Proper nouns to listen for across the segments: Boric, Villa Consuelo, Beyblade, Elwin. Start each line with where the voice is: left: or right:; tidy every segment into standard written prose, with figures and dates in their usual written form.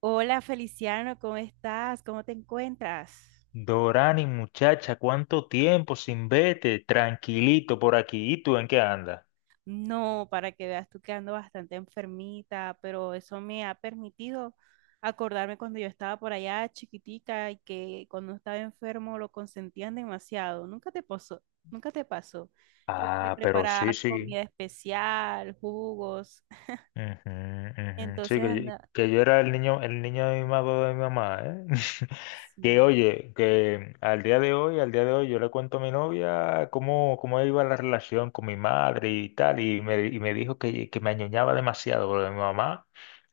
right: Hola Feliciano, ¿cómo estás? ¿Cómo te encuentras?
left: Dorani, muchacha, ¿cuánto tiempo sin vete? Tranquilito por aquí. ¿Y tú en qué andas?
right: No, para que veas tú que ando bastante enfermita, pero eso me ha permitido acordarme cuando yo estaba por allá chiquitica y que cuando estaba enfermo lo consentían demasiado. Nunca te pasó, nunca te pasó que te
left: Ah, pero sí,
right: preparaban
left: sí.
right: comida especial, jugos.
left: Ujú, ujú. Sí,
right: Entonces
left: que yo,
right: anda,
left: que yo era el niño de mi mamá, ¿eh? Que
right: sí.
left: oye, que al día de hoy, al día de hoy, yo le cuento a mi novia cómo iba la relación con mi madre y tal, y me dijo que me añoñaba demasiado, porque mi mamá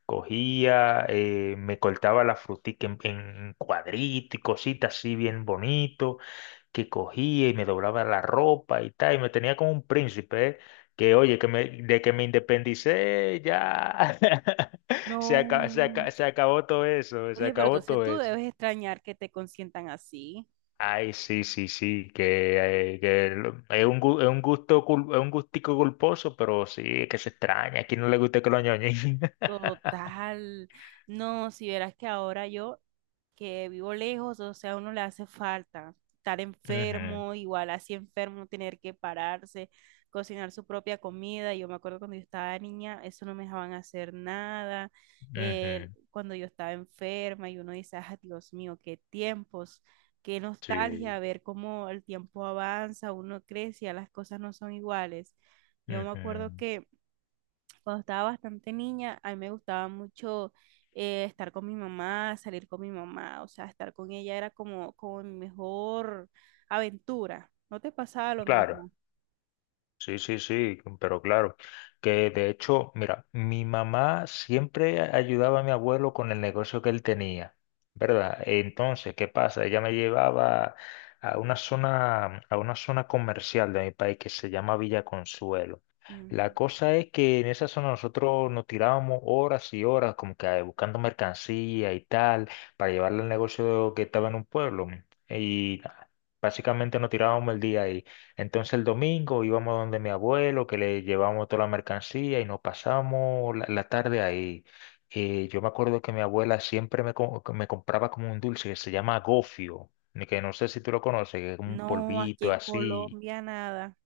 left: cogía, me cortaba la frutica en cuadritos y cositas así bien bonito, que cogía y me doblaba la ropa y tal, y me tenía como un príncipe, ¿eh? Que oye, de que me independicé, ya. Se acabó,
right: No.
left: se acabó todo eso, se
right: Oye, pero
left: acabó
right: entonces
left: todo
right: tú
left: eso.
right: debes extrañar que te consientan así.
left: Ay, sí, sí, sí, es un gusto, es un gustico culposo, pero sí, es que se extraña. ¿A quién no le gusta que lo ñoñen?
right: Total. No, si verás que ahora yo que vivo lejos, o sea, a uno le hace falta estar
left: Ujú,
right: enfermo, igual así enfermo, tener que pararse, cocinar su propia comida. Yo me acuerdo cuando yo estaba niña, eso no me dejaban hacer nada.
left: ujú,
right: Cuando yo estaba enferma y uno dice, ah, Dios mío, qué tiempos, qué
left: sí,
right: nostalgia, ver cómo el tiempo avanza, uno crece, ya las cosas no son iguales. Yo me acuerdo
left: ujú.
right: que cuando estaba bastante niña, a mí me gustaba mucho estar con mi mamá, salir con mi mamá, o sea, estar con ella era como, como mi mejor aventura. ¿No te pasaba lo
left: Claro.
right: mismo?
left: Sí, sí, sí, pero claro, que de hecho, mira, mi mamá siempre ayudaba a mi abuelo con el negocio que él tenía, ¿verdad? Entonces, ¿qué pasa? Ella me llevaba a una zona comercial de mi país que se llama Villa Consuelo. La
right: Ujú.
left: cosa es que en esa zona nosotros nos tirábamos horas y horas como que buscando mercancía y tal para llevarle al negocio que estaba en un pueblo. Y nada, básicamente nos tirábamos el día ahí. Entonces el domingo íbamos donde mi abuelo, que le llevamos toda la mercancía y nos pasamos la tarde ahí. Y yo me acuerdo que mi abuela siempre me compraba como un dulce que se llama gofio, ni que no sé si tú lo conoces, que es como un
right: No, aquí
left: polvito
right: en
left: así.
right: Colombia nada.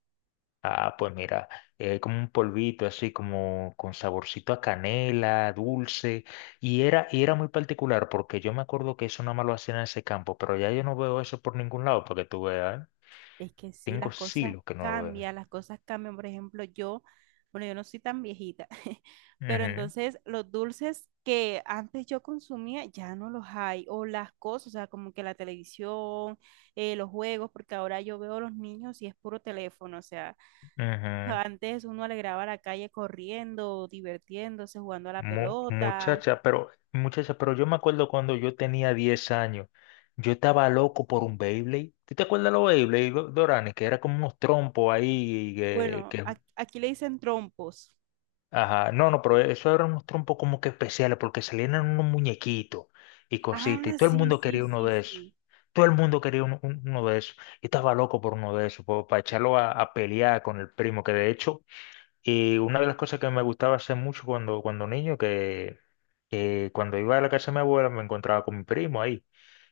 left: Ah, pues mira, es como un polvito así, como con saborcito a canela, dulce. Y era muy particular porque yo me acuerdo que eso nada más lo hacían en ese campo, pero ya yo no veo eso por ningún lado, porque tú veas, ¿eh?
right: Es que sí,
left: Tengo
right: las cosas
left: siglos que no lo veo.
right: cambian, las cosas cambian. Por ejemplo, yo, bueno, yo no soy tan viejita, pero
left: Ujú.
right: entonces los dulces que antes yo consumía ya no los hay, o las cosas, o sea, como que la televisión, los juegos, porque ahora yo veo a los niños y es puro teléfono, o sea,
left: Ujú.
right: antes uno alegraba la calle corriendo, divirtiéndose, jugando a la pelota.
left: Muchacha, pero muchacha, pero yo me acuerdo cuando yo tenía 10 años, yo estaba loco por un Beyblade. ¿Tú te acuerdas de los Beyblade, Dorani? Que era como unos trompos ahí
right: Bueno, aquí le dicen trompos.
left: ajá, no, no, pero eso eran unos trompos como que especiales porque salían en unos muñequitos y cositas y
right: Ah,
left: todo el
right: sí,
left: mundo
right: sí,
left: quería uno
right: sí,
left: de esos.
right: sí.
left: Todo el mundo quería uno de esos. Yo estaba loco por uno de esos, para echarlo a pelear con el primo, que de hecho. Y una de las cosas que me gustaba hacer mucho cuando niño, que cuando iba a la casa de mi abuela me encontraba con mi primo ahí.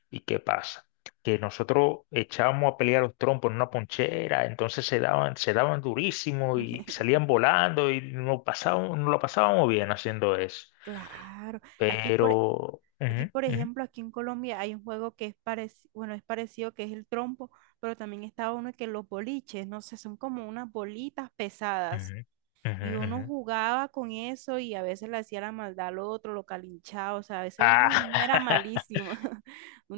left: ¿Y qué pasa? Que nosotros echábamos a pelear los trompos en una ponchera, entonces se daban durísimo y salían volando y nos lo pasábamos bien haciendo eso.
right: Claro, aquí por,
left: Pero,
right: aquí,
left: ujú,
right: por
left: ujú,
right: ejemplo, aquí en Colombia hay un juego que es parecido, bueno, es parecido que es el trompo, pero también está uno que los boliches, no sé, son como unas bolitas pesadas.
left: ujú, ujú,
right: Y uno
left: ujú.
right: jugaba con eso y a veces le hacía la maldad al otro, lo calinchaba. O sea, a veces uno de niño era
left: Ah,
right: malísimo.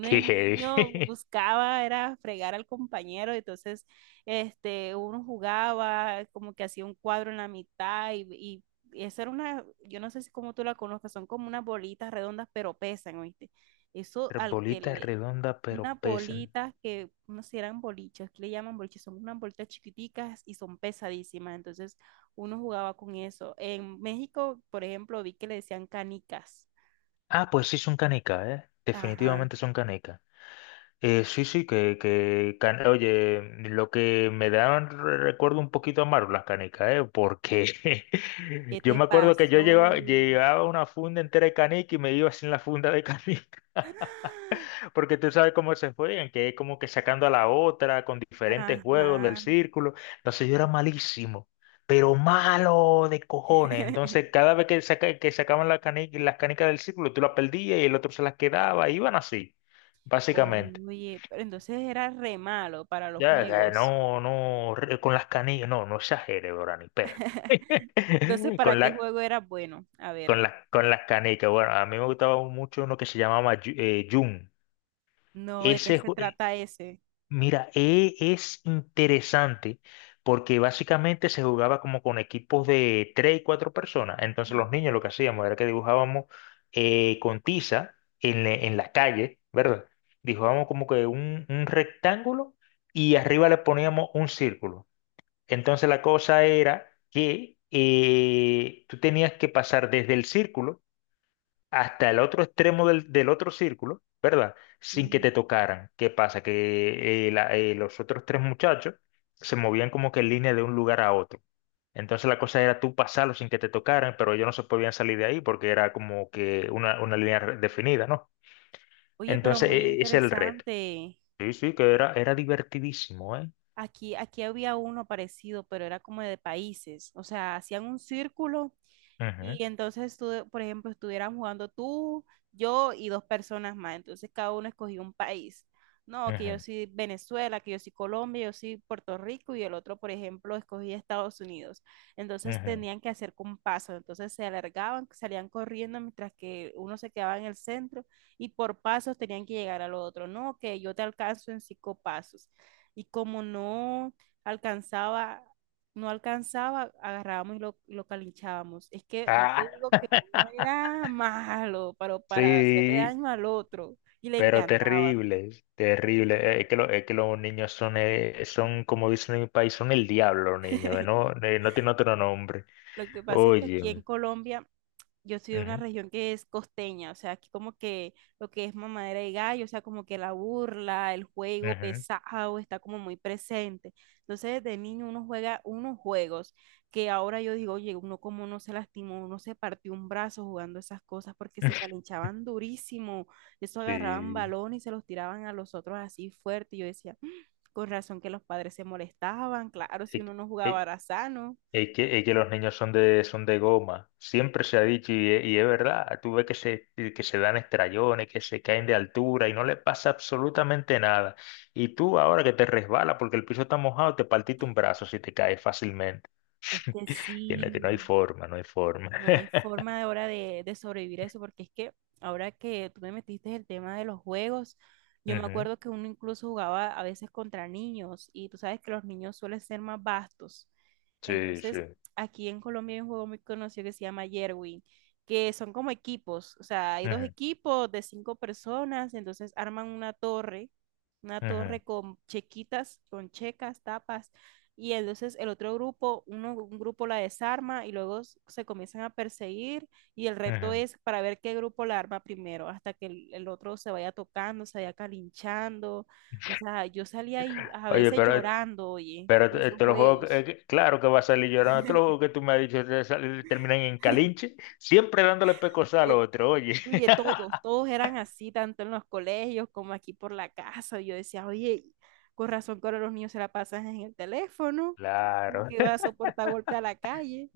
right: de
left: qué
right: niño
left: heavy.
right: buscaba, era fregar al compañero. Entonces, este, uno jugaba, como que hacía un cuadro en la mitad y y esa era una, yo no sé si como tú la conozcas, son como unas bolitas redondas, pero pesan, ¿oíste? Eso al que
left: Bolita
right: le,
left: redonda pero
right: unas
left: pesa.
right: bolitas que, no sé, eran boliches, que le llaman boliches, son unas bolitas chiquiticas y son pesadísimas, entonces uno jugaba con eso. En México, por ejemplo, vi que le decían canicas.
left: Ah, pues sí son canicas, ¿eh?
right: Ajá.
left: Definitivamente son canicas. Sí, sí, oye, lo que me dan recuerdo un poquito amargo las canicas, ¿eh? Porque
right: ¿Qué
left: yo
right: te
left: me acuerdo que yo llevaba,
right: pasó?
left: llevaba una funda entera de canica y me iba sin la funda de canica. Porque tú sabes cómo se juegan, que es como que sacando a la otra con diferentes juegos del
right: Ajá.
left: círculo. Entonces yo era malísimo, pero malo de cojones. Entonces cada vez que sacaban las canicas del círculo, tú las perdías y el otro se las quedaba. Iban así, básicamente.
right: Oye, pero entonces era re malo para los
left: Ya, ya,
right: juegos.
left: no, no, con las canicas, no, no exagere, bro, ni perro.
right: Entonces, ¿para
left: Con
right: qué
left: la,
right: juego era bueno? A
left: con
right: ver,
left: las con las canicas. Bueno, a mí me gustaba mucho uno que se llamaba Jun.
right: no, ¿de qué
left: Ese,
right: se trata ese?
left: Mira, es interesante porque básicamente se jugaba como con equipos de tres y cuatro personas. Entonces los
right: Ujú.
left: niños lo que hacíamos era que dibujábamos con tiza en la calle, ¿verdad? Dibujábamos como que un rectángulo y arriba le poníamos un círculo. Entonces la cosa era que tú tenías que pasar desde el círculo hasta el otro extremo del otro círculo, ¿verdad? Sin que
right: Mm.
left: te tocaran. ¿Qué pasa? Que los otros tres muchachos se movían como que en línea de un lugar a otro. Entonces la cosa era tú pasarlo sin que te tocaran, pero ellos no se podían salir de ahí porque era como que una línea definida, ¿no?
right: Oye, pero
left: Entonces
right: muy
left: ese es el reto.
right: interesante.
left: Sí, sí, que era divertidísimo. Eh
right: Aquí, aquí había uno parecido, pero era como de países. O sea, hacían un círculo
left: Ujú,
right: y entonces, tú, por ejemplo, estuvieran jugando tú, yo y dos personas más. Entonces, cada uno escogió un país. No, que yo
left: ujú,
right: soy Venezuela, que yo soy Colombia, yo soy Puerto Rico y el otro, por ejemplo, escogía Estados Unidos. Entonces,
left: ujú.
right: tenían que hacer compasos. Entonces, se alargaban, salían corriendo mientras que uno se quedaba en el centro y por pasos tenían que llegar al otro. No, que yo te alcanzo en 5 pasos. Y como alcanzaba no alcanzaba, agarrábamos y lo calinchábamos. Es que no
left: Ah,
right: te digo que uno era malo, pero para hacerle
left: sí.
right: daño al otro y le
left: Pero
right: encantaba.
left: terribles, terribles. Es que los niños son, como dicen en mi país, son el diablo, los niños. No, no tiene otro nombre.
right: Lo que pasa es que aquí en
left: Óyeme.
right: Colombia yo soy de una
left: Ujú,
right: región que es costeña, o sea, aquí como que lo que es mamadera y gallo, o sea, como que la burla, el juego
left: ujú.
right: pesado está como muy presente. Entonces, desde niño uno juega unos juegos que ahora yo digo, oye, uno como no se lastimó, uno se partió un brazo jugando esas cosas porque se calinchaban durísimo, eso agarraban
left: Sí.
right: balón y se los tiraban a los otros así fuerte. Y yo decía: "Mm, con razón que los padres se molestaban, claro, si
left: Es,
right: uno no jugaba
left: es-
right: era sano."
left: es que los niños son de goma. Siempre se ha dicho, y es verdad, tú ves que se dan estrellones, que se caen de altura y no le pasa absolutamente nada. Y tú ahora que te resbala porque el piso está mojado, te partiste un brazo si te caes fácilmente.
right: Es que
left: Que no hay
right: sí,
left: forma, no hay forma.
right: no hay forma de ahora de sobrevivir a eso, porque es que ahora que tú me metiste el tema de los juegos, yo me
left: Ujú,
right: acuerdo que uno incluso jugaba a veces contra niños y tú sabes que los niños suelen ser más vastos.
left: sí, sí.
right: Entonces, aquí en Colombia hay un juego muy conocido que se llama Yerwin, que son como equipos, o sea, hay dos
left: Ujú,
right: equipos de 5 personas, entonces arman una
left: ujú,
right: torre con chequitas, con checas, tapas, y entonces el otro grupo, uno, un grupo la desarma y luego se comienzan a perseguir y el reto
left: ujú.
right: es para ver qué grupo la arma primero, hasta que el otro se vaya tocando, se vaya calinchando, o sea, yo salía ahí a
left: Oye,
right: veces
left: pero,
right: llorando, oye,
left: pero
right: de
left: te-
right: esos
left: te los juegos,
right: juegos.
left: que- claro que va a salir llorando. Todos los juegos que tú me has dicho terminan en calinche, siempre dándole pecosal al
right: eh,
left: otro, oye.
right: Oye, todos, todos eran así, tanto en los colegios como aquí por la casa. Yo decía, oye, con razón que ahora los niños se la pasan en el teléfono, no
left: Claro.
right: que va a soportar golpe a la calle.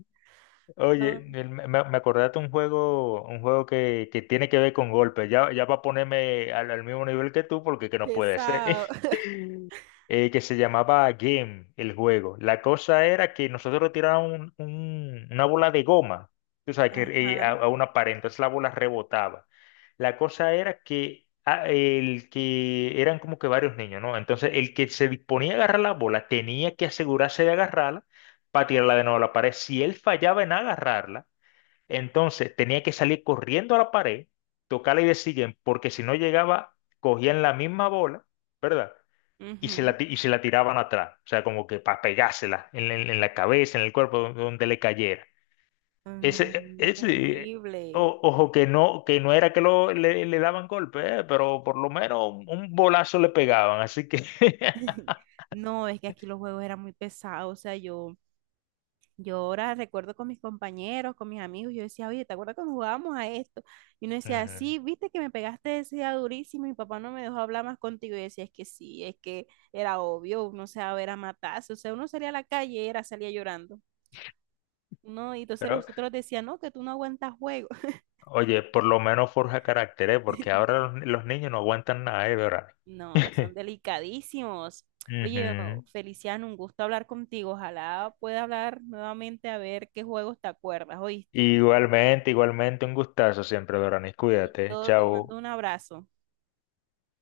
left: Oye,
right: No,
left: me acordaste un juego, un juego que tiene que ver con golpes. Ya, ya va a ponerme al mismo nivel que tú porque que no puede ser.
right: pesado.
left: Que se llamaba Game, el juego. La cosa era que nosotros tirábamos una bola de goma, tú sabes, que, eh,
right: Ajá.
left: a, a una pared, entonces la bola rebotaba. La cosa era que el que eran como que varios niños, ¿no? Entonces el que se disponía a agarrar la bola tenía que asegurarse de agarrarla para tirarla de nuevo a la pared. Si él fallaba en agarrarla, entonces tenía que salir corriendo a la pared, tocarla y decir, porque si no llegaba, cogían la misma bola, ¿verdad? y se
right: Ujú.
left: la, ti- y se la tiraban atrás, o sea, como que para pegársela en la cabeza, en el cuerpo, donde le cayera.
right: No,
left: Ese,
right: no,
left: ese,
right: terrible.
left: ojo, que no era que le daban golpe, pero por lo menos un bolazo le pegaban, así que.
right: No, es que aquí los juegos eran muy pesados, o sea, yo yo ahora recuerdo con mis compañeros, con mis amigos, yo decía, oye, ¿te acuerdas cuando jugábamos a esto? Y uno decía,
left: Ujú.
right: sí, viste que me pegaste ese día durísimo y mi papá no me dejó hablar más contigo. Y yo decía, es que sí, es que era obvio, uno se va a ver a matarse, o sea, uno salía a la calle y era, salía llorando. No, y entonces
left: Pero,
right: los otros decían, no, que tú no aguantas juego.
left: oye, por lo menos forja carácter, porque ahora los niños no aguantan nada, ¿eh, Dorani?
right: No, ahora son delicadísimos. Oye, oh,
left: Ujú.
right: Feliciano, un gusto hablar contigo. Ojalá pueda hablar nuevamente a ver qué juegos te acuerdas, ¿oíste?
left: Igualmente, igualmente, un gustazo siempre, Dorani. Cuídate,
right: Listo, te mando
left: chao.
right: un abrazo.